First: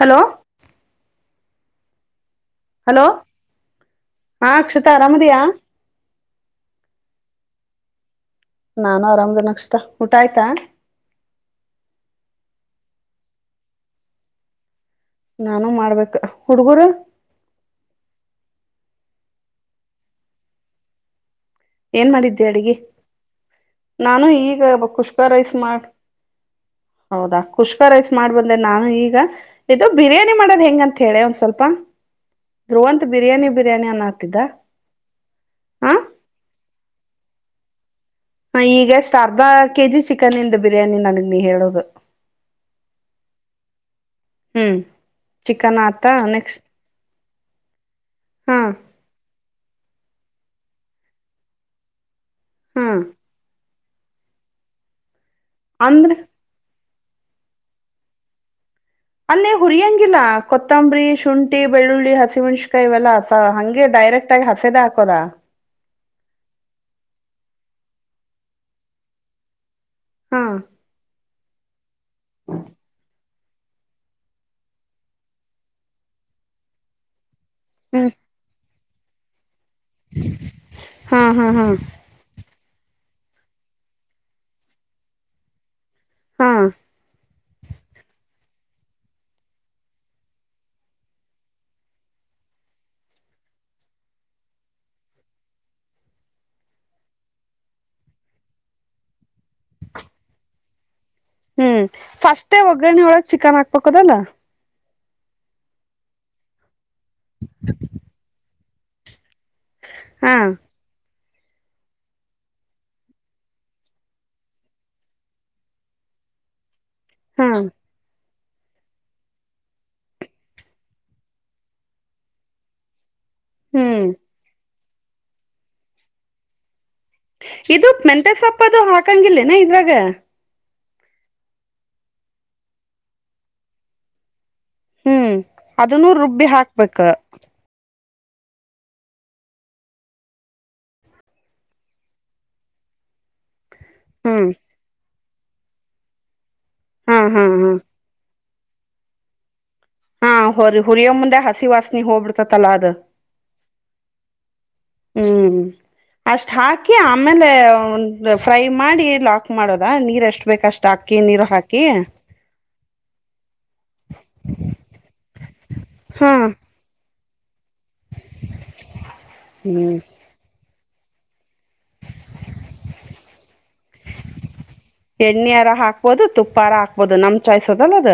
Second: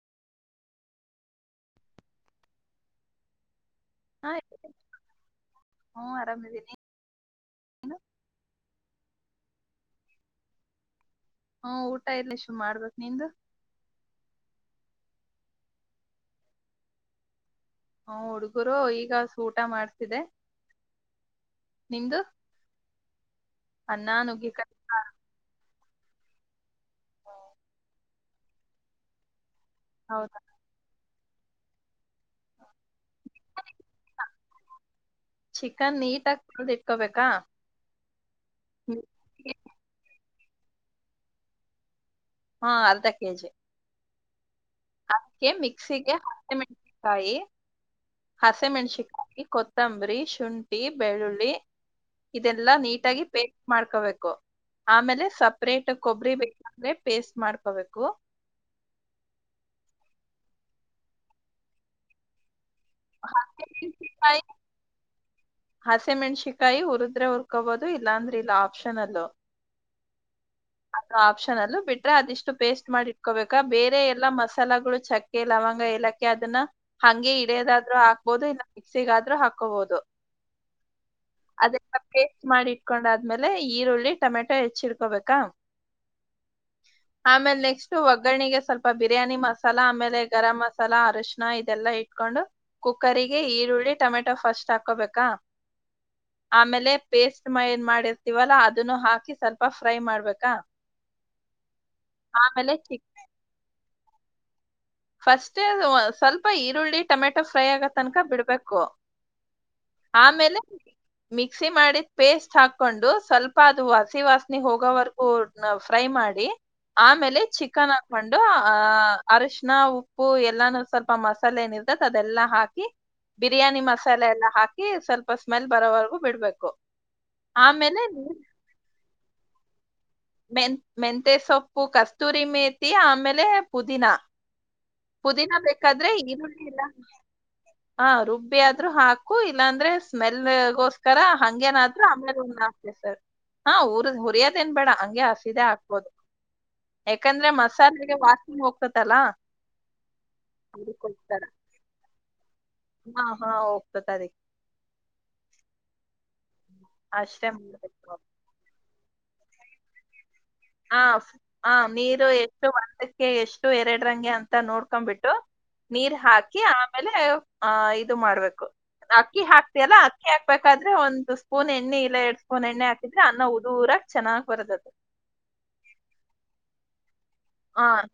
Hello hello ಹಾ ಅಕ್ಷತ ಅರಾಮದಿಯಾ. ಆರಾಮಿದೀನಿ ಹ್ಮ ನಾನು ಆರಾಮ್ದ ನಕ್ಷತ ಊಟ ಆಯ್ತಾ. ಹ್ಮ ಊಟ ಇಲ್ ಶು ಮಾಡ್ಬೇಕು ನಿಂದ್. ನಾನು ಮಾಡ್ಬೇಕ ಹುಡುಗುರು. ಹು ಹುಡುಗರು ಈಗಾಸಿ ಊಟ ಮಾಡ್ಸಿದೆ. ಏನ್ ಮಾಡಿದ್ದೆ ಅಡ್ಗಿ ಅನ್ನ ನಾನು ನುಗ್ಗಿಕಾಯಿ ಈಗ ಕುಷ್ಕ ರೈಸ್ ಮಾಡ ಹೌದಾ ಖುಷ್ಕರೈಸ್. ಮಾಡ್ಬಂದೆ ನಾನು ಈಗ. ಇದು ಬಿರಿಯಾನಿ ಹೌದಾ ಮಾಡದ್ ಹೆಂಗಂತ. ತ್ತೇಳೆ ಒಂದ ಸ್ವಲ್ಪ ಧ್ರುವಂತ್ ಬಿರಿಯಾನಿ ಬಿರಿಯಾನಿ ಅನ್ನತ್ತಿದ್ದ. ಕಬೇಕಾ. ಹ ಈಗೆಷ್ಟ ಅರ್ಧಾ. ಕೆ ಜಿ ಚಿಕನಿಂದ ಬಿರಿಯಾನಿ ನನಗ್ ನೀ ಹೇಳೋದು. ಹ ಅರ್ಧ ಕೆಜಿ. ಹ್ಮ್ ಚಿಕನ್ ಆತಾ ನೆಕ್ಸ್ಟ. ಕಾಯಿ. ಹಸೆ ಮೆಣಶಿಕಾಯಿ. ಕೊತ್ತಂಬರಿ ಶುಂಠಿ ಬೆಳ್ಳುಳ್ಳಿ. ಇದೆಲ್ಲಾ ಹಾ ನೀಟಾಗಿ ಪೆ ಮಾಡ್ಕೋಬೇಕು ಆಮೇಲೆ. ಸಪ್ರೇಟ್ ಅಂದ್ರ ಕೊಬ್ಬರಿ ಬೇ ಪೇಸ್ಟ್ ಮಾಡ್ಕೋಬೇಕು. ಅಲ್ಲೇ ಹುರಿಯಂಗಿಲ್ಲ ಕೊತ್ತಂಬರಿ ಶುಂಠಿ ಬೆಳ್ಳುಳ್ಳಿ ಹಸಿಮೆಣಸು ಕಾಯಿ ಇವೆಲ್ಲಸ ಹಂಗೆ ಹಸಿಮೆಣಸಿಕಾಯಿ ಡೈರೆಕ್ಟ್ ಆಗಿ ಹಸೇದೆ ಹಾಕೋದ. ಹಸಿಮೆಣ್ಸಿಕಾಯಿ ಹುರಿದ್ರೆ ಹುರ್ಕೊಬೋದು ಇಲ್ಲಾಂದ್ರ ಇಲ್ಲ ಆಪ್ಷನಲ್ಲ. ಹಾ ಅದ ಆಪ್ಷನ್ ಅಲ್ಲೂ ಬಿಟ್ರೆ ಅದಿಷ್ಟು ಪೇಸ್ಟ್ ಮಾಡಿ ಇಟ್ಕೋಬೇಕಾ ಬೇರೆ ಎಲ್ಲಾ ಮಸಾಲಗಳು ಚಕ್ಕೆ ಲವಂಗ ಏಲಕ್ಕ ಅದನ್ನ ಹಂಗೆ ಇ ತೇದ್ ಆದರು ಹ್ಮ್ ಹಾಬಹುದು ಇಲ್ಲ ಮಿಕ್ಸಿಗ ಆದ್ರೂ ಹಾಕ ಕ ಬೋದು ಹಾ ಹಾ ಹಾ ಅದನ್ನ ಪೇಸ್ಟ್ ಮಾಡಿ ಇಟ್ಕೋ. ಹಕೊಂಡಾದ್ಮೇಲೆ ಈರುಳ್ಳಿ ಟೊಮೆಟೊ ಹೆಚ್ಚಿ ಇಡ್ಕೋಬೇಕಾ. ಹಾ ಆಮೇಲೆ ನೆಕ್ಸ್ಟ ಒಗ್ಗರಣೆಗೆ ಸ್ವಲ್ಪ. ಸ್ಪ ಬಿರಿಯಾನಿ ಮಸಾಲ ಆಮೇಲೆ ಗರಂ ಮಸಾಲ ಅರಶಣ ಇದೆಲ್ಲಾ ಇಟ್ಕೊಂಡು ಕುಕ್ಕರಿಗೆ ಈರುಳ್ಳಿ ಟೊಮೆಟೊ ಫಸ್ಟ್ ಹಾಕೋಬೇಕಾ ಆಮೇಲೆ ಪೇಸ್ಟ್ ಏನ್ ಮಾಡಿರ್ತೀವಲ್ಲಾ ಅದನ್ನು ಹಾಕಿ ಸ್ವಲ್ಪ ಫ್ರೈ ಮಾಡ್ಬೇಕ‌. ಕ ಹ್ಮ್ ಫಸ್ಟೇ ಒಗ್ಗರಣ ಒಳಗ್ ಚಿಕನ್ ಹಾಕ್ಬೇಕ. ಕೊದಲ್ಲ. ಫಸ್ಟೆ ಅ ಸ್ವಲ್ಪ ಈರುಳ್ಳಿ. ಟಮೆಟೊ ಫ್ರೈ ಆಗತ ತನಕ ಬಿಡ್ಬೇಕು. ಕ್ಕು ಹಾ ಆಮೇಲೆ. ಮಿಕ್ಸಿ ಮಾಡಿದ ಪೇಸ್ಟ್ ಹಾಕೊಂಡು ಸ್ವಲ್ಪ ಅದು ಹಸಿ ವಾಸನಿ ಹೋಗೋವರ್ಗೂ ಫ್ರೈ ಮಾಡಿ. ಆಮೇಲೆ ಹಾ ಚಿಕನ್ ಹಾಕಂಡ. ಂಡು ಅರಷ. ನ್ನ ಉಪ್ಪು ಎಲ್ಲಾನು ಸ್ವಲ್ಪ ಮಸಾಲೆ ನಿ ಇರತ್ತತ್ತಿ ಅದೆಲ್ಲಾ ಹಾಕಿ. ಬಿರಿಯಾನಿ ಹ್ಮ್ ಮಸಾಲೆ ಎಲ್ಲಾ ಹಾಕ ಸ್ವಲ್ಪ ಸ್ಮೆಲ್ ಬರೋವರೆಗೂ ಬಿಡ್ಬೇಕು. ಇದು ಆಮೇಲೆ ಮೆಂತೆ ಸೊಪ್ಪದು ಹಾಕಂಗಿಲ್ಲೇನಾ ಇದ್ರಾಗ. ಮೆಂ ಮೆಂತೆ ಸೊಪ್ಪು ಕಸ್ತೂರಿ ಮೇತಿ ಆಮೇಲೆ ಪುದೀನಾ. ಹ್ಮ್ ಅದನ್ನುೂ ರುಬ್ಬಿ ಇಲ್ಲ ಹಾಕ್ಬೇಕ. ಹಾ ರುಬ್ಬಿ ಆದ್ರು ಹಾಕು ಇಲ್ಲಾಂದ್ರೆ ಸ್ಮೆಲ್ಗೋಸ್ಕರ ಹಂಗೇನಾದ್ರು ಆಮೇಲೆ ಒಂದ [unintelligible] ಹಾ ಊರ್ದ ಹ್ಮ್ ಹರಿಯದ ಏನ್ ಬೇಡ ಹಂ ಯು ಹಸಿದೆೇ ಹಾಕ್ಬೋದು. ಹಾ ಹಾ ಯಾಕಂದ್ರೆ ಹಾ ಮಸಾಲೆಗೆ ವಾಸ್ ನೀ ಹೋಗ್ತತಲ್ಲಾ. ಹಾ ಹೊ ಹುರಿಯೋ ಮುಂದೆ ಹಸಿ ವಾಸನಿ ಹೋಗ್ಬಡ್ತತಿ. ಹಾ ಹಾ [unintelligible] ಹ್ಮ್ ಅಷ್ಟ. ಹಾಕಿ ಅಷ್ಟೇ ಆಮೇಲೆ ಮಾಡ್ಬೇಕು ನೋಡಿ ಫ್ರೈ ಮಾಡಿ. ಲಾಕ್ ಮಾಡೋದ ನೀರ್ ಎಷ್ಟು. ಹ ಹ ನೀರು ಎಷ್ಟು ಒಂದಕ್ಕೆ ಎಷ್ಟು ಎರಡ ರಂಗೆ ಅಂತ ನೋಡ್ಕೊಂಡ್ಬಿಟ್ಟು ನೀರ್ ಹ್ಮ್ ಹಾಕಿ ಆಮೇಲೆ. ಹ ಇದು ಮಾಡ್ಬೇಕು ಅಕ್ಕಿ ಹಾಕ್ತಿಯಲ್ಲ ಅಕ್ಕಿ ಹಾಕ್ಬೇಕ. ಆದ್ರೆ ಒಂದು ಸ್ಪೂನ್ ಎಣ್ಣೆ ಇಲ್ಲ ಎರಡ್ ಸ್ಪೂನ್ ಎಣ್ಣೆ ಹಾಕಿದ್ರೆ ಅನ್ನ ಉದರಾಕ್ ಚನ್ನಾಗ್ ಬರದದೆ. ಎಣ್ಣಿ ಹರ ಹಾಕ್ಬಹದು ತುಪ್ಪ ಹರ ಹಾಕ್ಬೋದು ನನ್ನ ಚಾಯ್ಸ್ ಹಾ ದಲ್ಲದ.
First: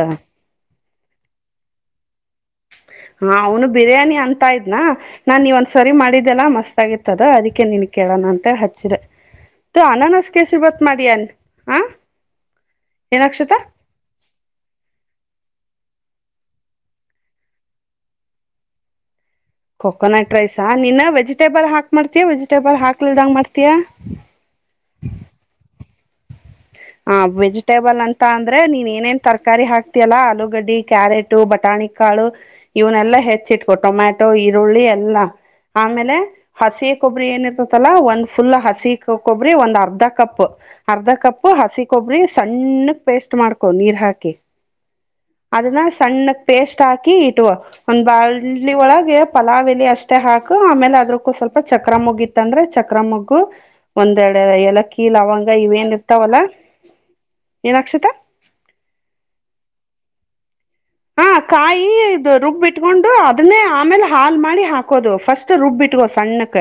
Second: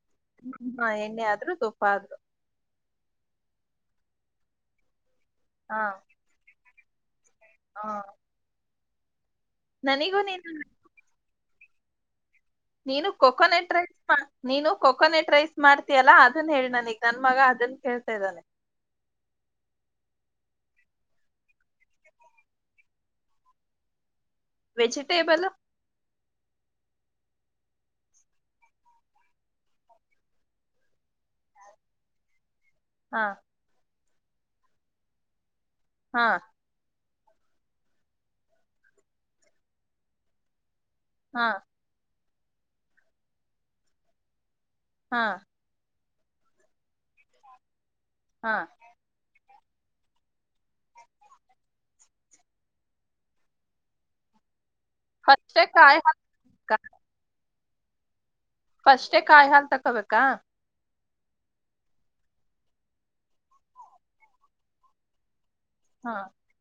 ಹಾ ಎಣ್ಣೆ ಆದ್ರು ತುಪ್ಪ ಆದ್ರು. ಹ ಅವನು ಬಿರಿಯಾನಿ ಅಂತ ಇದ್ನಾ. ನಾನು ನೀವ ಒಂದ್ ಹಾ ಸಾರಿ ಮಾಡಿದ್ದಲ್ಲ ಮಸ್ತ್. [unintelligible] ತ್ತದ ಅದಕ್ಕೆ ಹಾ ನೀನಗ ಕೇಳೋಣ ಅಂತ ಹ ಚಿದೆ. ತ ನನಿಗೂ ಅನಾನಾಸ ನೀನು ಕೇಸರಿಬಾತ್ ಮಾಡಿಏನ್. ನೀನು ಕೊಕೋನಟ್ ರೈಸ್ ನೀನು ಕೊಕೋನಟ್ ರೈಸ್ ಮಾಡ್ತಿ ಯಲ್ಲ ಅದನ್ ಹೇಳ್ ನನೀಗ ನನ್ ಮಗ ಅದನ್ ಕೇಳ್ತಾ ಇದ್ದಾನೆ. ಕೊಕೋನಟ್ ರೈಸಾ ನೀನ್ ವೆಜಿಟೇಬಲ್ ಹಾಕ್ ಮಾಡ್ತಿಯಾ ವೆಜಿಟೇಬಲ್ ಹಾಕ್ಲಿಲ್ದಂಗ ಮಾಡ್ತಿಯಾ. ಹ ವೆಜಿಟೇಬಲ್ ಅಂತ ಅಂದ್ರೆ ನೀನ್ ಏನೇನ್ ತರಕಾರಿ ಹಾಕ್ತಿಯಲ್ಲಾ ಆಲೂಗಡ್ಡಿ ಕ್ಯಾರೆಟು ಬಟಾಣಿಕಾಳು. ಇವನ್ನಲ್ಲ ಹಾ ಹೆಚ್ಚಿಟ್ಕೊ ಟೊಮ್ಯಾಟ್. ಅವು ಈರುಳ್ಳಿ ಎಲ್ಲ. ಆಮೇಲೆ ಹಾ ಹಸಿ. ಕೊಬ್ಬರಿ ಏನಿರ್ತಲ್ಲ ಒಂದ್ ಫುಲ್ ಹಸಿ ಕೊಬರಿ ಒಂದು ಅರ್ಧ ಕಪ್ ಅರ್ಧ ಕಪ್. ಹಾ ಹ ಹಸಿ ಕೊಬ್ರೀ. ಸಣ್ಣಕ್ ಪೇಸ್ಟ್ ಮಾಡ್ಕೊ ನೀರ್ ಹಾಕಿ. ಹಾ ಅದನ್ನ. ತಣ್ಣಕ್ ಪೇಸ್ಟ್ ಹಾಕಿ ಇಟ್ಕೊ. ಒಂದು ಹಾ ಬಾಂಡ್ಲಿ ಒಳಗೆ. ಪಲಾವಿಲಿ ಅಷ್ಟ ಹಾಕು ಆಮೇಲೆ ಅದ್ರಕ್ಕೂ ಸ್ವಲ್ಪ ಚಕ್ರಮೊಗ್ಗ ಇತ್ತ ಅಂದ್ರೆ ಚಕ್ರಮೊಗ್ಗು ಒಂದೆರಡು ಏಲಕ್ಕಿ. ಈ ಲವಂಗ ಏ ಇವೇನಿರ ಕಾಯಿ ಹಾಲ್ ತವಲಾ. ಏನ್ ಅಕ್ಷತ. ಕಷ್ಟೆ ಕಾಯಿ ಹಾಲ್ ತಕಬೇಕಾ. ಹ ಕಾಯಿ ರುಬ್ಬಿಟ್ಕೊಂಡು ಅದನ್ನೇ ಆಮೇಲೆ ಹಾಲ್ ಮಾಡಿ ಹಾಕೋದು ಫಸ್ಟ್. ರುಬ್ಬಿಟ್ಕೋ ಹಾ ಸಣ್ಣಕ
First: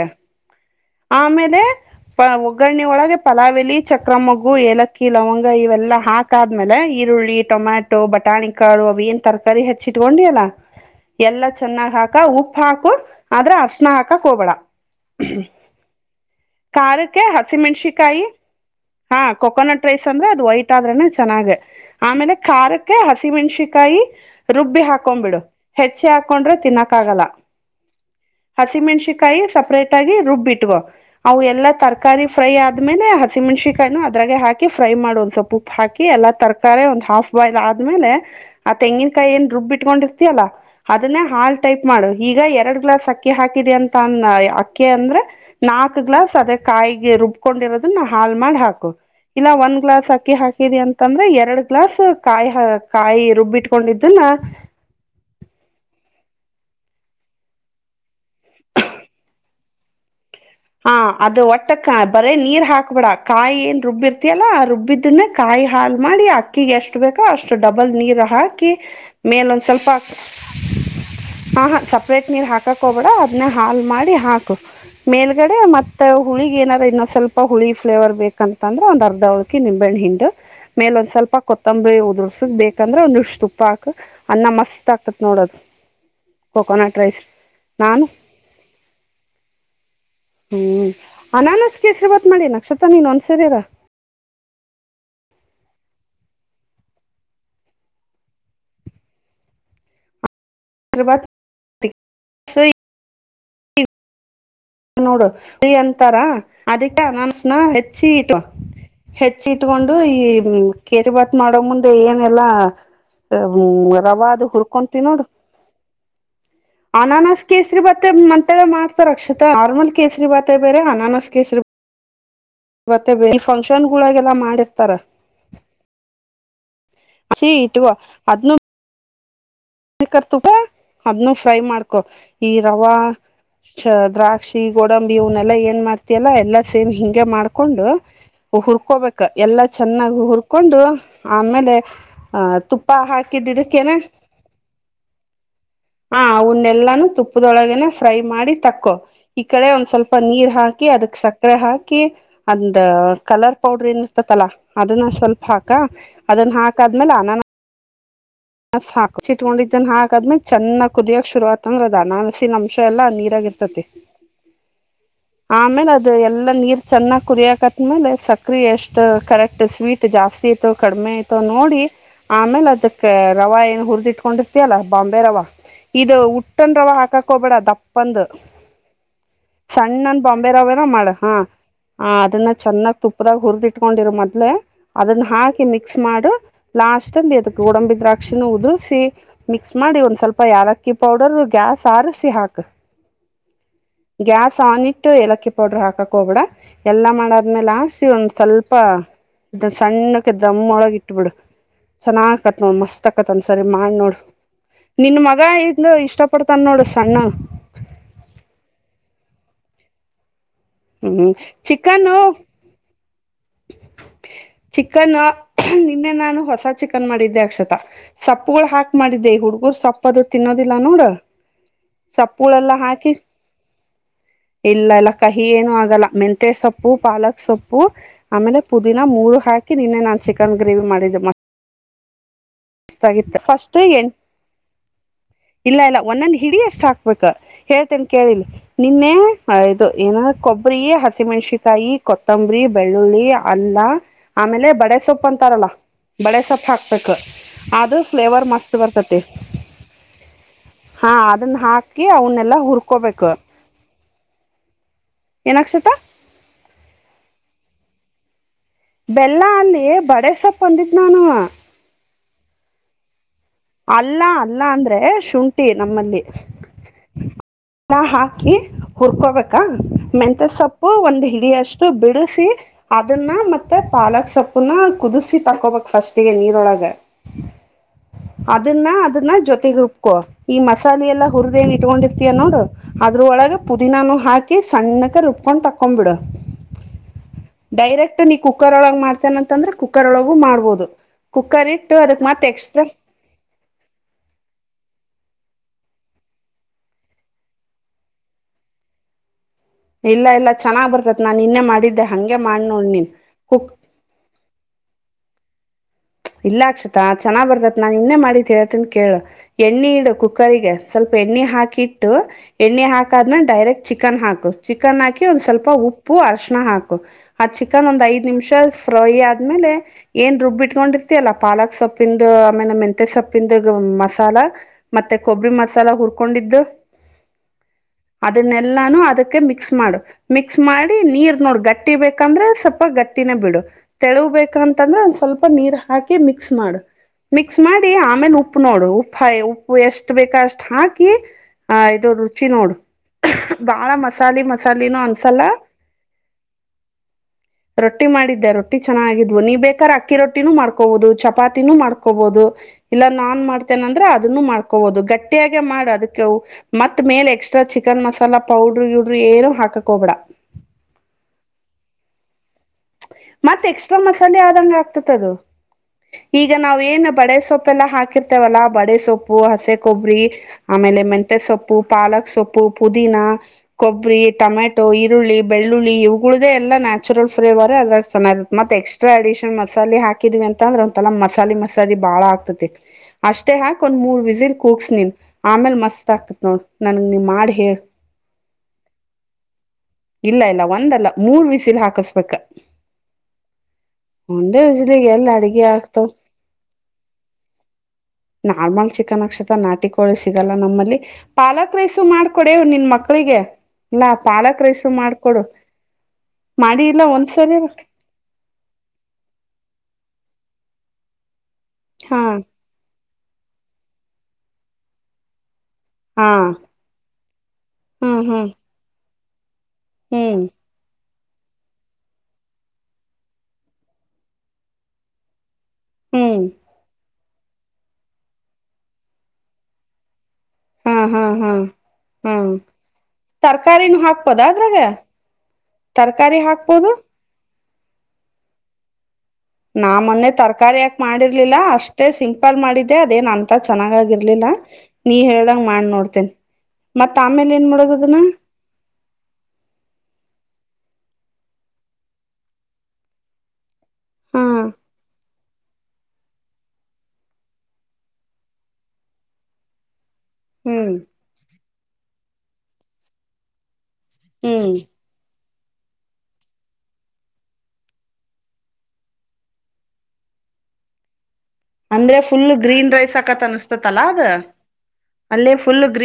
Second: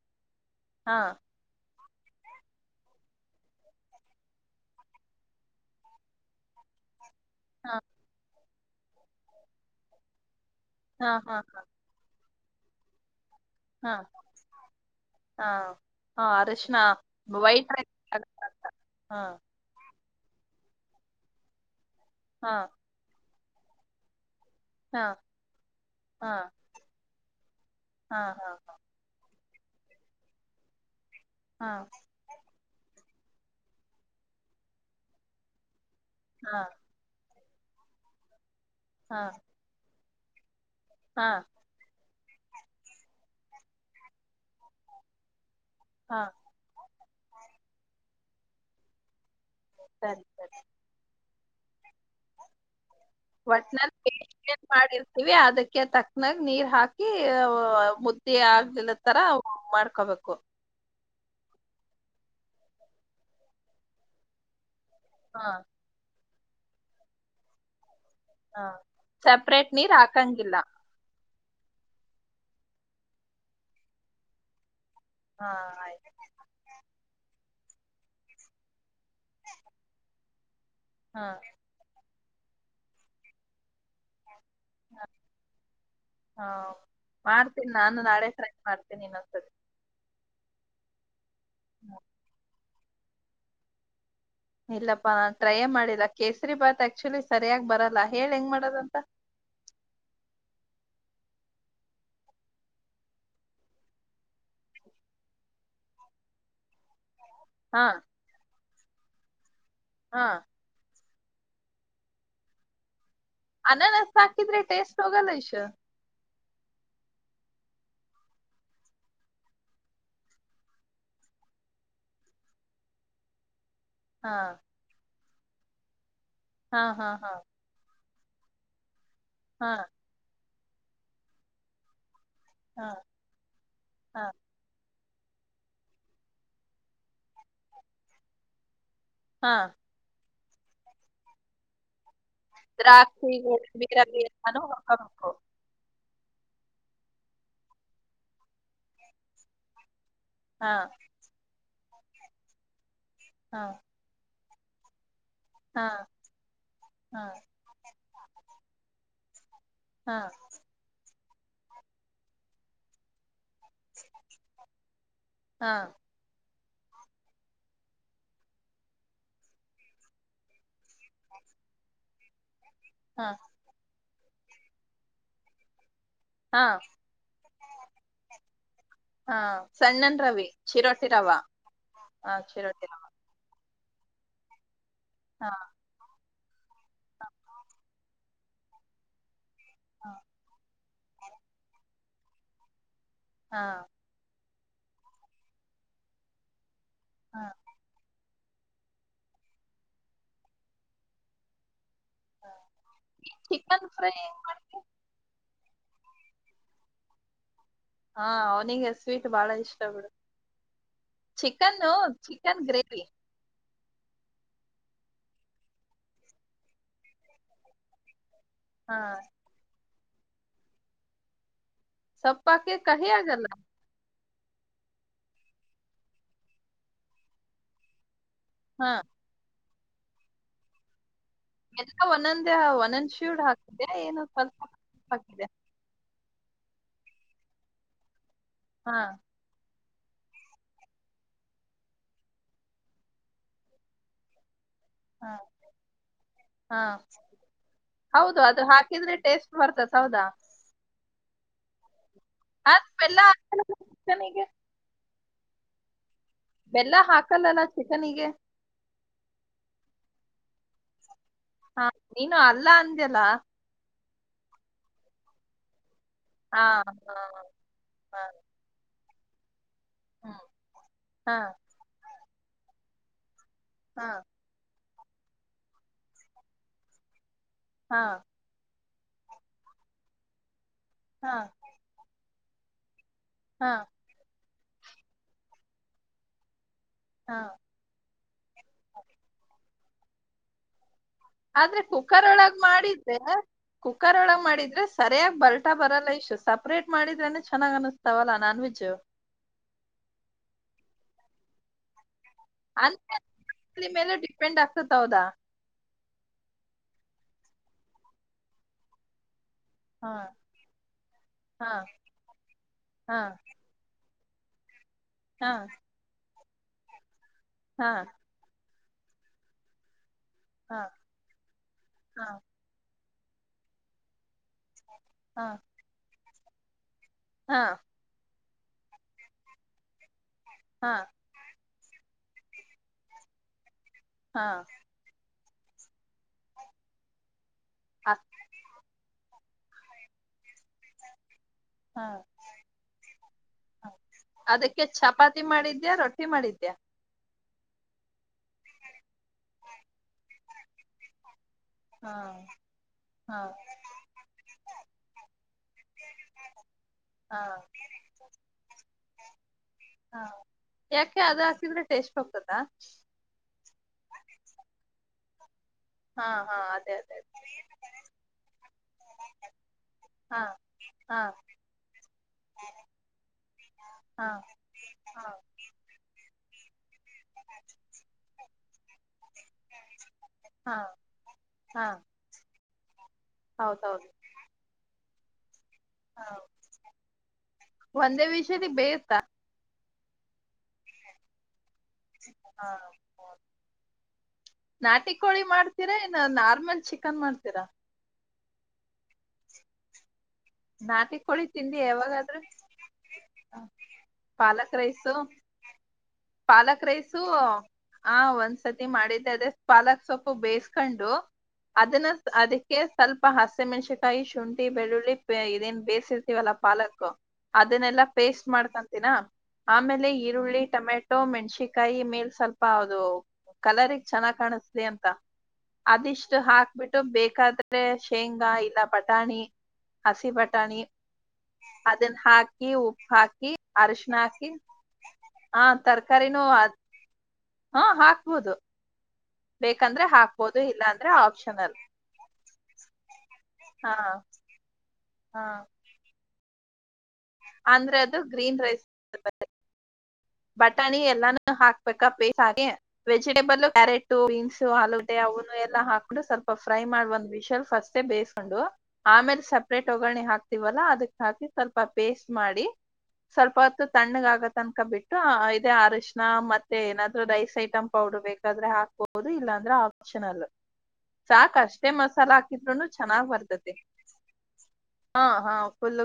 ಹಾ ಆಮೇಲೆ ಒಗ್ಗರಣೆ ಒಳಗೆ ಪಲಾವೇಲಿ, ಚಕ್ರ ಮೊಗ್ಗು, ಏಲಕ್ಕಿ, ಲವಂಗ, ಇವೆಲ್ಲಾ ಹಾಕಾದ್ಮೇಲೆ ಈರುಳ್ ಹಾ ಟೊಮ್ಯಾಟೋ ಬಟಾಣಿ ಕಾಳು ಅವೇನ್ ತರ್ಕಾರಿ ಹೆಚ್ಚಿಟ್ಕೊಂಡಿ ಅಲ್ಲ ಹಾ ಹಾ ಎಲ್ಲ ಚೆನ್ನಾಗ್ ಹಾಕ ಉಪ್ ಹಾಕ ಆದ್ರೆ ಅರಿಶ್ನ ಹಾ ಹಾಕಕ್ ಹೋಗ್ಬಡ ಹಾ ಹಾ ಅರಿಶಿನ ಖಾರಕ್ಕೆ ಹಸಿಮೆಣ್ಸಿಕಾಯಿ ಹಾ ಕೊಕೋನಟ್ ರೈಸ್ ಅಂದ್ರೆ ಅದು ವೈಟ್ ಆದ್ರೆನೆ ಚೆನ್ನಾಗೆ ಆಮೇಲೆ ಹಾ ಖಾರಕ್ಕೆ ಹಸ್ ಮೆಣಶಿನ್ಕಾಯಿ ರುಬ್ಬಿ ಹಾ ಹಾ ಹಾಕೊಂಡ್ಬಿಡು ಹೆಚ್ಚಿ ಹಾ ಹಾಕೊಂಡ್ರೆ ತಿನ್ನಕ ಆಗಲ್ಲ ಹಾ ಹಾ ಹಸಿಮೆಣ್ಸಿಕಾಯಿ ಸ ಪ್ರೇಟ್ ಆಗಿ ರುಬ್ಬಿಟ್ಗೋ. ಅ ಎಲ್ಲ ತರಕಾರಿ ಫ್ರೈ ಆದ್ಮೇಲೆ ಹ ಸಿಮೆಣ್ಶಿಣ್ಕಾಯಿನ ಅದ್ರಾಗ ಹಾಕಿ ಫ್ರೈ ಮಾಡ ಒಂದ್ ಸ್ವಲ್ಪ ಉಪ್ಪ ಹಾಕಿ. ಎಲ್ಲ ಹಾ ತರಕಾರಿ ಒಂದು ಹಾಫ್ ಬಾಯ್ಲ್ ಆದ್ಮೇಲೆ ಹಾ ತೆಂಗಿನಕಾಯ ಏನ್ ರುಬ್ಬಟ್ಕೊಂಡಿರ್ ಅಲ್ಲ ಅದನ್ನೇ ಹಾ ಹಾಲ್ ಟೈಪ್ ಮಾಡು. ಈಗ ಎರಡ್ ಗ್ಲಾಸ್ ಅಕ್ಕಿ ಹಾಕಿದಿ ಅಂತ ಅಂದ ಅಕ್ಕಿ ಅಂದ್ರೆ ನಾಕ ಹಾ ಗ್ಲಾಸ್ ಅದೇ ಕಾಯಿ ರುಬ್ಕೊಂಡಿರೋದನ್ನ ಹಾಲ್ ಮಾಡ್ ಹಾಕು. ಇಲ್ಲ ಒಂದ್ ಗ್ಲಾಸ್ ಸರಿ ಸರಿ. ಅಕ್ಕಿ ಹಾಕಿದಿ ಅಂತಂದ್ರ ಎ ಎರಡು ಗ್ಲಾಸ್ ಕಾಯ ಹಾ ಕಾಯಿ ರುಬ್ಬಿಟ್ ಒಟ್ನಲ್ಲಿ ಏನ್ ಮಾಡಿರ್ತೀವಿ ಅದಕ್ಕೆ ತಕ್ನಂ ನೀರ್ ಹಾಕಿ ಮುದ್ದೀ ಆಗ್ಲಿಲ್ಲ ತರ ಮಾಡ್ಕೋಬೇಕು. ಹಾ ಅದು ಒಟ್ಟಕ್ಕ ಬರೇ ನೀರ್ ಹಾಕ್ಬೇಡ ಕಾಯಿ ಏನ್ ರುಬ್ಬಿರ್ತಿಯಲ್ಲಾ ರುಬ್ಬಿ ದ್ದನ್ನ ಕಾಯಿ ಹಾಲು ಮಾಡಿ ಆಕ್ ಕ್ಕಿಗೆ ಎಷ್ಟು ಬೇಕೋ ಅಷ್ಟು ಡಬಲ್ ನೀರ್ ಹಾಕಿ ಮೇಲ್ ಒಂದು ಸ್ವಲ್ಪ ನೀರ್ ಹಾಕಂಗಿಲ್ಲ. ಹಾ ಹಾ ಸಪ್ರೇಟ್ ನೀರು ಹಾಕಕ್ಕೋಗ್ಬೇಡ ಅದನ್ನೇ ಹಾಲು ಮಾಡಿ ಹಾಕು. ಗಡೆ ಮತ್ತ ಹುಳಿಗೇನಾರ ಇನ್ನೊ ಸ್ವಲ್ಪ ಹುಳಿ ಫ್ಲೇವರ್ ಬೇಕಂತಂದ್ರ್ ಒಂದ್ ಅರ್ ದವಳ್ಕಿ ನಿಂಬೆಣ್ ಹಿಂಡ ಮೇಲ ಒಂದ ಸ್ವಲ್ಪ ಕೊತ್ತಂಬರಿ ಉದುರ್ ಬೇಕಂದ್ರ ಒಂದ್ ಇಷ್ಟು ತುಪ್ಪಾ ಆಕ. ಹಾ ಕೊಕೋನಟ್ ರೈಸ್ ಮಾಡ್ತೀನಿ ನಾನು ನಾಳೆ ಟ್ರೈ ಮಾಡ್ತೇನಿ ಇನ್ನೊಂದ್ಸತಿ. ಹ್ಮ್. ಅನಾನಸ್ ಕೇಸ್ರಿಬಾತ್ ಮಾಡೀನ. ಕ್ಷತ ನೀನೊಂದ್ ಸರಿರಾ ಇಲ್ಲಪ್ಪಾ ನಾನ್ ಟ್ರೈೇ ಮಾಡಿಲ್ಲ ಕೇಸರಿ ಬಾತ್ ಆಕ್ಚುಲಿ ಸರಿಯಾಗ್ ಬರಲ್ಲ ಹೇಳ್ ಹೆಂಗ್ ಮಾಡದಂತ. [unintelligible] ನೋಡು [unintelligible] ಅಂತಾರ ಅದಿಕ್ಕೆ ಅನಾನಸ್ ನಾ ಹಾ ಹೆಚ್ಚಿ ಇಟು ಹೆ ಚ್ಚಿ ಇಟ್ಟುಗೊಂಡು ಈ ಹಾ ಮ್ ಕೇಸ್ರಿ ಬಾತ್ ಮಾಡೋ ಮುಂದೆ ಏನೆಲ್ಲ ಅನಾನಸ್ ರವಾ ಅದು ಹಾಕಿದ್ರೆ ಹುರ್ಕೊಂತೀ ನೋಡ್ ಹೋಗಲ್ಲ ಇಶು. ಅನಾನಸ್ ಕೇಸ್ ಸರಿಬಾತ ಮಂತೆಳ ಮಾಡ್ತಾರ್ ಅಕ್ಷತ್ ನಾರ್ಮಲ್ ಕೇಸ್ರಿ ಬಾತೆ ಬೇರೆ ಅನಾನಸ್ ಕೇಸ್ರಿ ಬಾತೆ ಬೇರೆ ಈ ಫಂಕ್ಷ್ ನ್ ಗುಳ್ಯಾಗೆಲ್ಲ ಹಾ ಮಾಡಿರ್ತಾರ. ಹಾ ಹಾ ಹಾ ಸೀ ಇಟ್ಗೋ. ಅದ್ನು ಹಾ [unintelligible] ಅದ್ನೂ ಫ್ರೈ ಮಾಡ್ಕೊ. ಈ ರವ ಹಾ ಕ್ಷ ಹಾ ದ್ರಾಕ್ಷಿ ಗೋಡ್ ಡಂಬಿ ಇವ್ನೆಲ್ಲ ಏನ್ ಮಾಡ್ತ್ಯಲ್ಲ ಎಲ್ಲಾ ಸೇಮ್ ಹಿಂಗ ಮಾಡ್ಕೊಂಡು ಹುರ್ ಕೋಬೇಕ್ ಹಾ ಎಲ್ಲಾ ಚೆನ್ನಾಗ್ ಹು ಕೊಂಡು ಆಮೇಲೆ ಆ ತುಪ್ಪ ಹಾಕಿದ್ದಿದ್ದಕ್ಕೆನ ಹಕೋ ಆ ಅವನ್ನೆಲ್ಲಾನೂ ತುಪ್ಪದೊಳಗೆನೆ ಫ್ರೈ ಮಾಡಿ ತಕ್ಕೋ ಈ ಕಡೆ ಒಂದ್ ಸ್ವಲ್ಪ್. ಪನ್ನೀರ್ ಹಾಕಿ ಅದಕ್ ಸಕ್ರೆ ಹಾಕಿ. ಕಿ ಅಂದಾ. ಕಲರ್ ಹಾ ಪೌಡರ್ [unintelligible] ಅದನ್ನ ಸ್ವಲ್ಪ್. ಹಾಕ ಹಾ ಅದನ್ ಹಾಕಾದ್ಮೇಲೆ ಹಾ ಅನನ [inaudible] ಆ ಸಾಕ ಚಿ [inaudible] ಇಕೊಂಡಿದ್ದನ್ ಹಾ ಹಾಗಾಕಾದ್ಮಲೆ ಚೆನ್ನ ಕುದಿಯ ಶುರುತ ಅಂದ್ರ ಅನನಾಸಿನ ಅಂಶ ಎಲ್ಲ ನೀ [inaudible] ತೆ [unintelligible] ಹಾ ಆಮೇಲೆ ಅದ ಎಲ್ಲಾ ನೀರ್ ಚೆನ್ನಾಗಿ್ ಕುದಿ ಕಾದ್ಮೇಲೆ ಸಕರೆೆ ಎಷ್ಟು ಕರೆಕ್ಟ್ ಸ್ವೀಟ್ ಜಾಸ್ತಿ ಆಯತೋ ಕಡಿಮೆ ಆಯತು ನೋಡಿ ಆಮೇಲೆ ಅದು [unintelligible] ಅದಕ್ಕ ಹಾ ರವ ಏನ್ ಹುರಿದಿಟ್ [inaudible] ಹಕೊಂಡಿರ್ತಲ್ಲ ಬಾಂಬೆ ರವ [unintelligible] ಇದು ಹಾ ಉುಟ್ಟನ್ ರವ ಹಾಕಾಕ ಹೋಬೇಡ ದಪಿ. ಬಂದು [unintelligible] ಹಾ ನಾ ಸಣ್ಣನ್ ರವಿ ಬಾಂಬೆ ರಾವನ ಚಿರೋಟಿ ಮಾಡಳ ರವ ಹಾ ಹಾ ಅದನ್ನ ಚಿರೋಟಿ ಚನ್ನಾಗ್ ರವ ತುಪ್ಪದಾಗ ಹುರಿದಿಟ್ಟ. ಇಟ್ಕೊಂಡಿರೋ ಮೊದ್ಲೆ [unintelligible] ಅದನ್ನ ಹಾ ಹಾಕಿ ಮಿಕ್ಸ್ ಮಾಡು. ಲಾಸ್ಟ್ ಅದು ಗೊಡಂಬಿ ದ್ರಾ [unintelligible] ಉದುರಿಸಿ [unintelligible] ಮಿಕ್ಸ್ ಮಾಡಿ ಹಾ ಒಂದ್ ಸ್ವಲ್ಪ ಯಏಾರಕ್ಕಿ ಪೌಡರ್ ಗ್ಯಾಸ್ ಸಾರಸಿ ಹಾಕ್ ಹಾ [unintelligible] ಸಾಾನಿಟ್ಟ ಏಲಕ್ಕಿ ಪೌಡರ್ ಹಕಕ್ಕೂ ಹೊಗ್ಬೆಡ ಎಲ್ಲಾ ಹಾ ಮಾಡಾದ್ಮೇಲೆ ಆಸಿ ಒಂದ. ಸ್ವಲ್ಪ ಇದ ಸಣ್ಣಕ್ಕೆ ದಮ್ಮೊಳಗ ಇಟ್ಬಿಬಿಡು ಹಾ ಚೆನ್ನಕತ್ ನೋ ಮಸ್ತ್ ಆಕತ್ ಒಂದಸರಿ ಚಿಕನ್ ಮಾಡ ಫ್ರೈ ನೋಡ್ ಹೆಂಗ್ ಮಾಡ್ತಿ ನಿನ್ ಮಗ ಇಷ್ಟ ಪಡ್ತಾನ ನೋಡು ಸಣ್ಣವ. ಹಾ ಅವನಿಗೆ ಸ್ವೀಟ್ ಬಾಳ ಇಷ್ಟ ಬಿಡು. ಹ್ಞೂ ಚಿಕನ್ನು ಚಿಕನ್ ಗ್ರೇವಿ‌. ಚಿಕನ್ ನಿನ್ನೆ ನಾನು ಹೊಸ ಚಿಕನ್ ಮಾಡಿದ್ದೆ ಅಕ್ಷತಾ. ಸೊಪ್ಪುಗಳು ಹಾಕ್ ಹಾ ಮಾಡಿದ್ದೆ ಈ ಹುಡ್ಗರು ಸೊಪ್ಪು. ತ್ತದ್ ತಿನ್ನೋದಿಲ್ಲ ನೋಡ. ಸಪ್ಪಾ ಹಾಕಿ ಕಹಿ ಆಗಲ್ಲ. ಇಲ್ಲ ಇಲ್ಲ ಕಹಿ ಏನು ಆಗಲ್ಲ ಮೆಂತೆ ಸೊಪ್ಪು ಪಾಲಕ್ ಸೊಪ್ಪು. ಆಮೇಲೆ ಹಾ ಪುದೀನ ಮೂರು ಹಾಕಿ. ಕಿ ನಿನ್ನೆ ನಾನು ಚಿಕನ್ ಗ್ರೇವಿ ಮಾಡಿದ್ದ ಮ ಎದಕ ಒನನ್. ಒನನ್ ಶೂಡ್ ಫಸ್ಟ್ ಹಾಕಿದೆ ಎಣ್ ಏನು ಸ್ವಲ್ಪ ಹಾಕಿದ. ಇಲ್ಲ ಇಲ್ಲ ಒಂದೊಂದ್ ಹಿಡಿ ಅಷ್ಟು ಹಾಕ್ಬೇಕ ಹೇಳ್ತೇನೆ ಕೇಳಿಲ್ಲಿ. ಹಾ ನಿನ್ನೆ ಆಯ್ತ್. ಏನ ಕೊಬ್ಬರಿ ಹಸಿಮೆಣ್ಸಕಾಯಿ ಕೊತ್ತಂಬರಿ ಬೆಳ್ಳುಳ್ಳಿ ಅಲ್ಲ ಆಮೇಲೆ. ಬಡೆ ಸೊಪ್ಪು ಹಾ ಅಂತಾರಲ್ಲ ಬಡೆ ಸೊಪ್ಪು ಹಾ ಹಾಕ್ಬೇಕು. ಅದು ಹೌದು ಫ್ಲೇವರ್ ಅದು ಮಸ್ತ್ ಹಾಕಿದ್ರೆ ಬರ್ತತಿ ಟೇಸ್ಟ್ ಬರ್ತತ್ ಹೌದಾ. ಹಾ ಅದನ್ನ ಹಾಕ್. ಕಿ ಅವನ್ನೆಲ್ಲ ಹುರ್ಕೊಬೇಕು. ನನಗೆ. ಏನಕ್ಷತ. ಬೆಲ್ಲ ಹಾಕಲ್ಲಲ್ಲ ಚಿಕನಿಗೆ. ಬೆಲ್ಲ ಅಲ್ಲೆ ಬಡೆ ಸೊಪ್ಪ ಅಂದಿದ್ ನಾನು. ಹಾ. ನೀನು ಅಲ್ಲ ಅಂದ್ಯಲ್ಲ. ಅಲ್ಲ ಅಲ್ಲ ಅಂದ್ರೆ ಶುಂಠಿ. ನಮ್ಮಲ್ಲಿ ಹಾ ಹಾ ಲ್ಲ ಹಾ ಹಾಕಿ. ಹುರ್ಕೊಬೇಕ್. ಕ ಹ್ಮ್, ಮೆಂತ ಸೊಪ್ಪು ಒಂದ್ ಹಾ ಹಿಡಿ ಅಷ್ಟು ಬಿಡ. ಸಿ ಅದನ್ನ ಮತ್. ಮತ್ತೆ ಹಾ ಪಾಲಕ್ ಸೊಪ್ಪುನ. ಕುದಿಸಿ ತಕ್ಕೋಬೇಕ್ ಫಸ್ಟಿಗೆ ನೀರೊಳಗೆ. ಹಾ. ಅದನ್ನ ಅದನ್ನ ಜೊತೆಗೆ ರೂಬ್ಕೋ ಈ ಮಸ್ ಸಾಲಿ ಎಲ್ಲ ಹಾ ಹುರ್ದೇನ ಇಟ್ಕೊಂಡಿರ್ತೀಯ ನೋಡು ಅದ್ರೊಳಗ ಹಾ ಪುದೀನಾನು ಹಾಕ್ ಕಿ ಸಣ್ಣಕ ರುಬ್ಕೊಂಡ್ ತಕ್ಕೊಂಬಿಡು. ಹಾ ಡೈರೆಕ್ಟ್ ನೀ ಕುಕ್ಕರ್ ಒಳಗ ಮಾಡ್ತೇನಂತಂದ್ರೆ ಕು ಕ್ಕರೊಳಗೂ ಮಾಡ್ಬೋದು. ಕುಕ್ಕರ್ ಆದ್ರೆ ಇಟ್ಟು ಕುಕ್ಕರ್ ಅದಕ್ಕೆ ಮತ್ತೆ ಒಳಗ್ ಎಕ್ಸ್ಟ್ರಾ ಮಾಡಿದ್ದೆ. ಕುಕ್ಕರ್ ಒಳಗೆ ಮಾಡಿದ್ರೆ ಸರಿಯಾಗಿ ಬಲ್ಟ ಬರಲ್ಲ ಐಷು ಸಪ್ರೇಟ್ ಮಾಡಿದ್ರೇನೆ ಚೆನ್ನಾಗ್ ಅನಿಸ್ತಾವಲ್ಲ ನಾನ್ವೆಜ್ಜು. ಇಲ್ಲ ಇಲ್ಲ ಚೆನ್ನಾಗ್ ಬರ್ತತಿ ನಾನ್ ನಿನ್ನೆ ಮಾಡಿದ್ದೆ. ಹಾಗೆ ಮಾಡಿ ನೋಡಿ ನೀನು ಕುಕ್ [unintelligible] ಮೇಲು ಡಿಪೆಂಡ್ ಆಗ್ತತ್ ಹೌದ. ಇಲ್ಲ ಅಕ್ಷತಾ ಚೆನ್ನಾಗ ಬರ್ದತ್ ನಾನ್ ನಿನ್ನೇ ಮಾಡಿದ್ ಹೇಳತನ್ ಕೇಳು. ಎಣ್ಣಿ ಇಡು ಹಾ ಕುಕ್ಕರ್ಗೆ ಸ್ವಲ್ಪ ಎಣ್ಣಿ ಹಾ ಹಾಕಿಟ್ಟು ಎಣ್ಣಿ ಹಾ ಹಾಕಾದ್ಮೇಲೆ ಡೈರೆಕ್ಟ್ ಚಿ ಕನ್ ಹಾಕು. ಚಿಕನ್ ಹಾಕಿ ಒಂದು ಹಾ ಸ್ವಲ್ಪ ಉಪ್ಪು ಅರ್ಷ್ ನಾ ಹಾಕೊ. ಆ ಚಿಕನ್ ಹಾ ಒಂದು ಐದು ನಿಮಿಷ ಫ್ರೈ ಆದ್ಮೇಲೆ ಏನು ಹಾ ರುಬ್ಬಿಟ್ಗೊಂಡಿರ್ ಪಾಲಕ್ ಹಾ ಸೊಪ್ಪಿಂದು ಆಮೇಲೆ ಮೆ ಂತೆ ಸೊಪ್ಪಿಂದ ಮಸಾಲ ಮತ್ತೆ ಕೊಬ್ಬರಿ ಮಸಾಲ ಹುರ್ ಕೊಂಡಿದ್ದ ಹಾ. ಅದನ್ನೆಲ್ಲಾನು ಅದಕ್ಕೆ ಮಿಕ್ಸ್ ಮಾಡು. ಮಿಕ್ಸ್ ಹಾ ಮಾಡಿ ನೀರ್ ನೋಡ್ ಗಟ್ ಟ್ಟಿ ಬೇಕಂದ್ರೆ ಸ್ವಪ್ಪ ಗಟ್ಟಿನೇ ಬಿಡು. ಹಾ ತೆಳೂಬೇಕಂತಂದ್ರ ಒಂದ್ ಸ್ವಲ್ಪ್ ಪ ನೀರ ಹ್ ಹಾಕಿ ಮಿಕ್ಸ್ ಮಾಡ ಮಿಕ್ ಕ್ಸ್ ಮಾಡಿ ಅದ್- ಆಮೇಲೆ ಉಪ್ಪು ನೋಡು ಉಪ್ಪ ಹಾ ಉಪ್ ಎಷ್ಟ ಬೇಕ ಅಷ್ಟ್ ಹಾಕಿ. ಹಾ ಇದು ರುಚಿ ನೋಡು ಬಾಳ ಹಾ ಮಸಾಲೆ ಅದಕ್ಕೆ ಮಸಾಲಿನೂ ಚಪಾತಿ ಅನ್ಸಲ್ಲ. ಮಾಡಿದ್ಯಾ ರೊಟ್ಟಿ ಮಾಡಿದ್ಯಾ ರೊಟ್ಟಿ ಮಾಡಿದ್ದೆ ರೊಟ್ಟಿ ಚೆನ್ನಾಗಿದ್ವ ನೀ ಬೇಕಾದ್ರ ಅಕ್ಕಿ ರೊಟ್ಟಿನ ಮಾಡ್. ಕೋದು ಚಪಾ ತಿನು ಹಾ ಮಾಡ್ಕೋಬಹುದು ಇಲ್ಲಾ ಹಾ ನಾನ್ ಮಾಡ್ತೇನೆ ಅಂದ್ರೆ ಅದನ್ನು ಮಾಡ್ಕೋಬಹುದು ಗಟ್ಟಿ. ಗಟ್ಟಿ ಗ ಮಾಡು. ಮತ್ ಮೇಲೆ ಹಾ ಎಕ್ಸ್ಟ್ರಾ ಚಿಕನ್ ಮಸಾಲಾ ಪೌಡರು ಗಿವಡರು ಏನೋ ಹಾಕಕ್ ಹೋಗಬೇಡ. ಹಾ ಯಾಕೆ ಅದ ಹಾಕಿದ್ರೆ ಟೇಸ್ಟ್ ಹೋಗ್ತದಾ ಮತ್ತ ಎಕ್ಸ್ಟ್ರಾ ಮಸಾಲೆ ಆದಂಗ ಆಗ್ತತ್ ಅದು. ಹಾ ಈಗ ಹಾ ನಾವ ಅದೇ ಏನು ಅದೇ ಬಡೆ ಸೊಪ್ಪೆಲ್ಲ ಹಾಕಿರ್ತೇವಲ್ಲಾ ಬಡೆ ಸೊಪ್ಪು ಹಸೆ ಕೊಬ್ರಿ ಹಾ ಆಮೇಲೆ ಹಾ ಮೆಂತೆ ಸೊಪ್ಪು ಪಾಲಕ್ ಸೊಪ್ಪು ಪುದೀನಾ ಕೊಬ್ಬರಿ ಹಾ ಟೊಮೆಟೊ ಹಾ ಈರುಳ್ಳಿ ಬೆಳ್ಳುಳ್ಳಿ ಇವುಗಳ್ದೇ. ಇಲ್ಲ ನ್ಯಾಚು ಫಲೇವರೆ ಅದ್ರ ಚೆನ್ನಾಗಿ ಮತ್ತೆ ಎಕ್ಸ್ಟ್ರ ಅಡಿಷನ್ ಮಸಾಲೆ ಹಾಕಿದೀವಿ ಹಾ ಅಂತಂದ್ರೆ ಒಂತಲ ಮಸಾಲೆ ಹಾ ಮಸಾಲಿ ಬಾಳ ಆಗ್ತತಿ. ಹ ಅಷ್ಟೇ ಹಾಕ್ ಒಂದ್ ಹೌದೌದು ಮೂರ್ ವಿಸಿಲ್ ಕೂಗ್ಸ್ ನೀನ್. ಆಮೇಲ್ ಮಸ್ತ್ ಹಾ. ಆಗ್ತತ್ ನೋಡ ನನ್ಗೆ ನೀ ಮಾಡಿ ಹೇಳ. ಒಂದೇ ವಿಷಯದ ಬೇಯುತ್ತಾ ಇಲ್ಲ ಇಲ್ಲ ಒಂದಲ್ಲ ಮೂರ್ ವಿಸಿಲು ಹಾಕ. ಒಂದೇ ವಿಸಿಲಿಗೆ ನಾಟಿ ಎಲ್ಲ ಕೋಳಿ ಅಡಗೆ ಮಾಡ್ತೀರಾ ಆಗ್ತಾವ ಏನ ನಾರ್ಮಲ್ ಚಿಕನ್ ಮಾಡ್ತೀರಾ. ತಿ ನಾಟಿಕೋಳಿಸ್. ಸಿಗಲ್ಲ ನಮ್ಮಲ್ಲಿ ನಾಟಿ ಕೋಳಿ ಪಾಲಕ್ ತಿಂಡಿ ರೈಸು ಯಾವಾಗಾದ್ರೂ ಮಾಡ್ಕೊದೆವ್ ನಿನ್ ಮಕ್ಕಳಿಗೆ ಹ. ಇಲ್ಲಾ ಪಾಲಕ್ ರೈಸು ಮಾಡ್ಕೊಡು ಮಾಡಿ. ತು ಒಂದ್ಸರಿ ಹ ಒಂದ್ಸತಿ ಮಾಡಿದ್ದೆ ಅದೇ ಪಾಲಕ್ ಸೊಪ್ಪು ಬೇ ಇಸಕಂಡು. ಅದನ್ನ ಹಾ ಅದಕ್ಕೆ. ಸ್ವಲ್ಪ ಹಸೆ ಮೆಣಸಿನಕಾಯಿ ಶುಂಠಿ ಬೆಳ್ಳುಳ್ಳಿ. ಪೆಇದಿನ್. ಹಾ ಬೇಯ್ಸಿರ್ತೀವಲ್ಲ ಪಾಲಕ್ ಅದನ್ನೆಲ್ಲಾ ಹ್ಮ್ ಹ್ಮ್ ಪೇಸ್ಟ್ ಮಾದ್ಕನ್ತಿನ. ಆಮೇಲೆ ಹ್ಮ್ ಈರುಳ್ಳಿ ಟೊಮ್ಯಾ ಎಟ್ಟೋ ಮೆಣ್ಸಿಕಾಯಿ ಮೇಲ್ ಸ್ವಲ್ಪ ಅದು ಕಲರಿಗ್ ಚೆನ್ನಾಗ್ ಕಾಣಸ್ಲಿ ಅಂತ. ಅದಿಷ್ಟು ಹ್ಮ್ ಹಾಕ್ಬಿಟ್ಟು ಬೇ ಕದಲೆ ಶೇಂಗಾ ಇಲ್ಲ ಬಟಾಣಿ. ಹಸಿ ಬಟ್ ಟನಿ ಹಾ ಹಾ ಹಾ ಅದನ್ ಹ್ಮ್ ಹಾಕಿ ಉಪ್ಪ್ ಹಾಕಿ ತರಕಾರಿನೂ ಅರಿಶ್ನ ಹಾಕ್ಬೋದ ಹಾಕಿ ಅದ್ರಾಗ ಹ ತರಕಾರಿ ತರಕಾರಿನೂ ಹಾ ಹಾಕ್ಬೋದು ಹಾ ಹಾಕ್ಬೋದು. ನಾ ಬೇಕಂದ್ರೆ ಮೊನ್ನೆ ಹಾಕ್ಬೋದು ತರ್ಕಾರಿ ಹಾಕ್ ಇಲ್ಲಾಂದ್ರೆ ಮಾಡಿರ್ಲಿಲ್ಲ ಆಪ್ಷನಲ್ ಅಷ್ಟೇ ಸಿಂಪಲ್ ಮಾಡಿದ್ದೆ ಅದೇನ್ ಅನ್ ತ ಹಾ ಚೆನ್ನಾಗಾಗಿರ್ಲಿಲ್ಲ. ನೀ ಹಾ ಹೇಳ್ದಂಗ್ ಮಾಡ್ ನೋಡ್ತೇನ್. ಮತ್ತ್ ಆಮೇಲೆ ಏನ್ ಮಾಡೋದ್ ಅಂದ್ರೆ ಅದು ಅದನ್ನ. ಗ್ರೀನ್ ರೈಸ್ ಬಟಾಣಿ ಎಲ್ಲಾನು ಹಾಕ್ಬೇಕ ಪೇಸ್ ಆಗಿ ವೆಜಿಟೇಬಲ್ ಕ್ಯಾರೆ ಟು ಹಾ ಬೀನ್ಸು, ಆಲೂಗಡ್ಡೆ, ಅವು ಎಲ್ಲ ಹಾಕೊನ್ಡು ಸ್ವಲ್ಪ ಫ್ರೈ ಮಾಡ್ ಒನ್ದ್ ವಿಷಲ್ ಫಸ್ಟೇ ಬೇಯ್ಸ್ಕೊಂಡು ಆಮೇಲ್ ಸೆಪ್ರೇಟ್ ಒಗ್ಗರಣೆ ಹಾಕ್ತಿವಲ್ಲ ಹ್ಮ್ ಅದಕ್ ಹಾಕಿ ಸ್ವಲ್ಪ ಪೇಸ್ಟ್ ಮಾಡಿ ಸ್ವಲ್ಪ ಹೊತ್ತು ತಣ್ಣಗಾಗ ಹ್ಮ್ ತನಕ ಬಿ ಅ ಇದೆ ಅರಶಿನ ಮತ್ತೆ ಏನಾದರು ರೈಸ್ ಐಟಮ್ ಪೌಡರು ಬೇಕಾದ್ರೆ ಹಾಕ್ಬೋದು ಇಲ್ಲಾಂದ್ರೆ ಆಪ್ಷನಲ್ಲು. ಸಾಕ ಅಷ್ಟೇ ಅಂದ್ರೆ ಮಸಾಲ ಫುಲ್ ಹಾಕಿದ್ರುನು ಗ್ರೀನ್ ರೈಸ್ ಚೆನ್ನಾಗ್ ಆಕತ್ ಬರ್ತತಿ ಅನಸ್ತತಲ್ಲಾ ಅದ ಹಾ ಅಲ್ಲೇ ಹಾ ಫುಲ್ ಗ್ರೀನ್ ಫುಲ್ಲು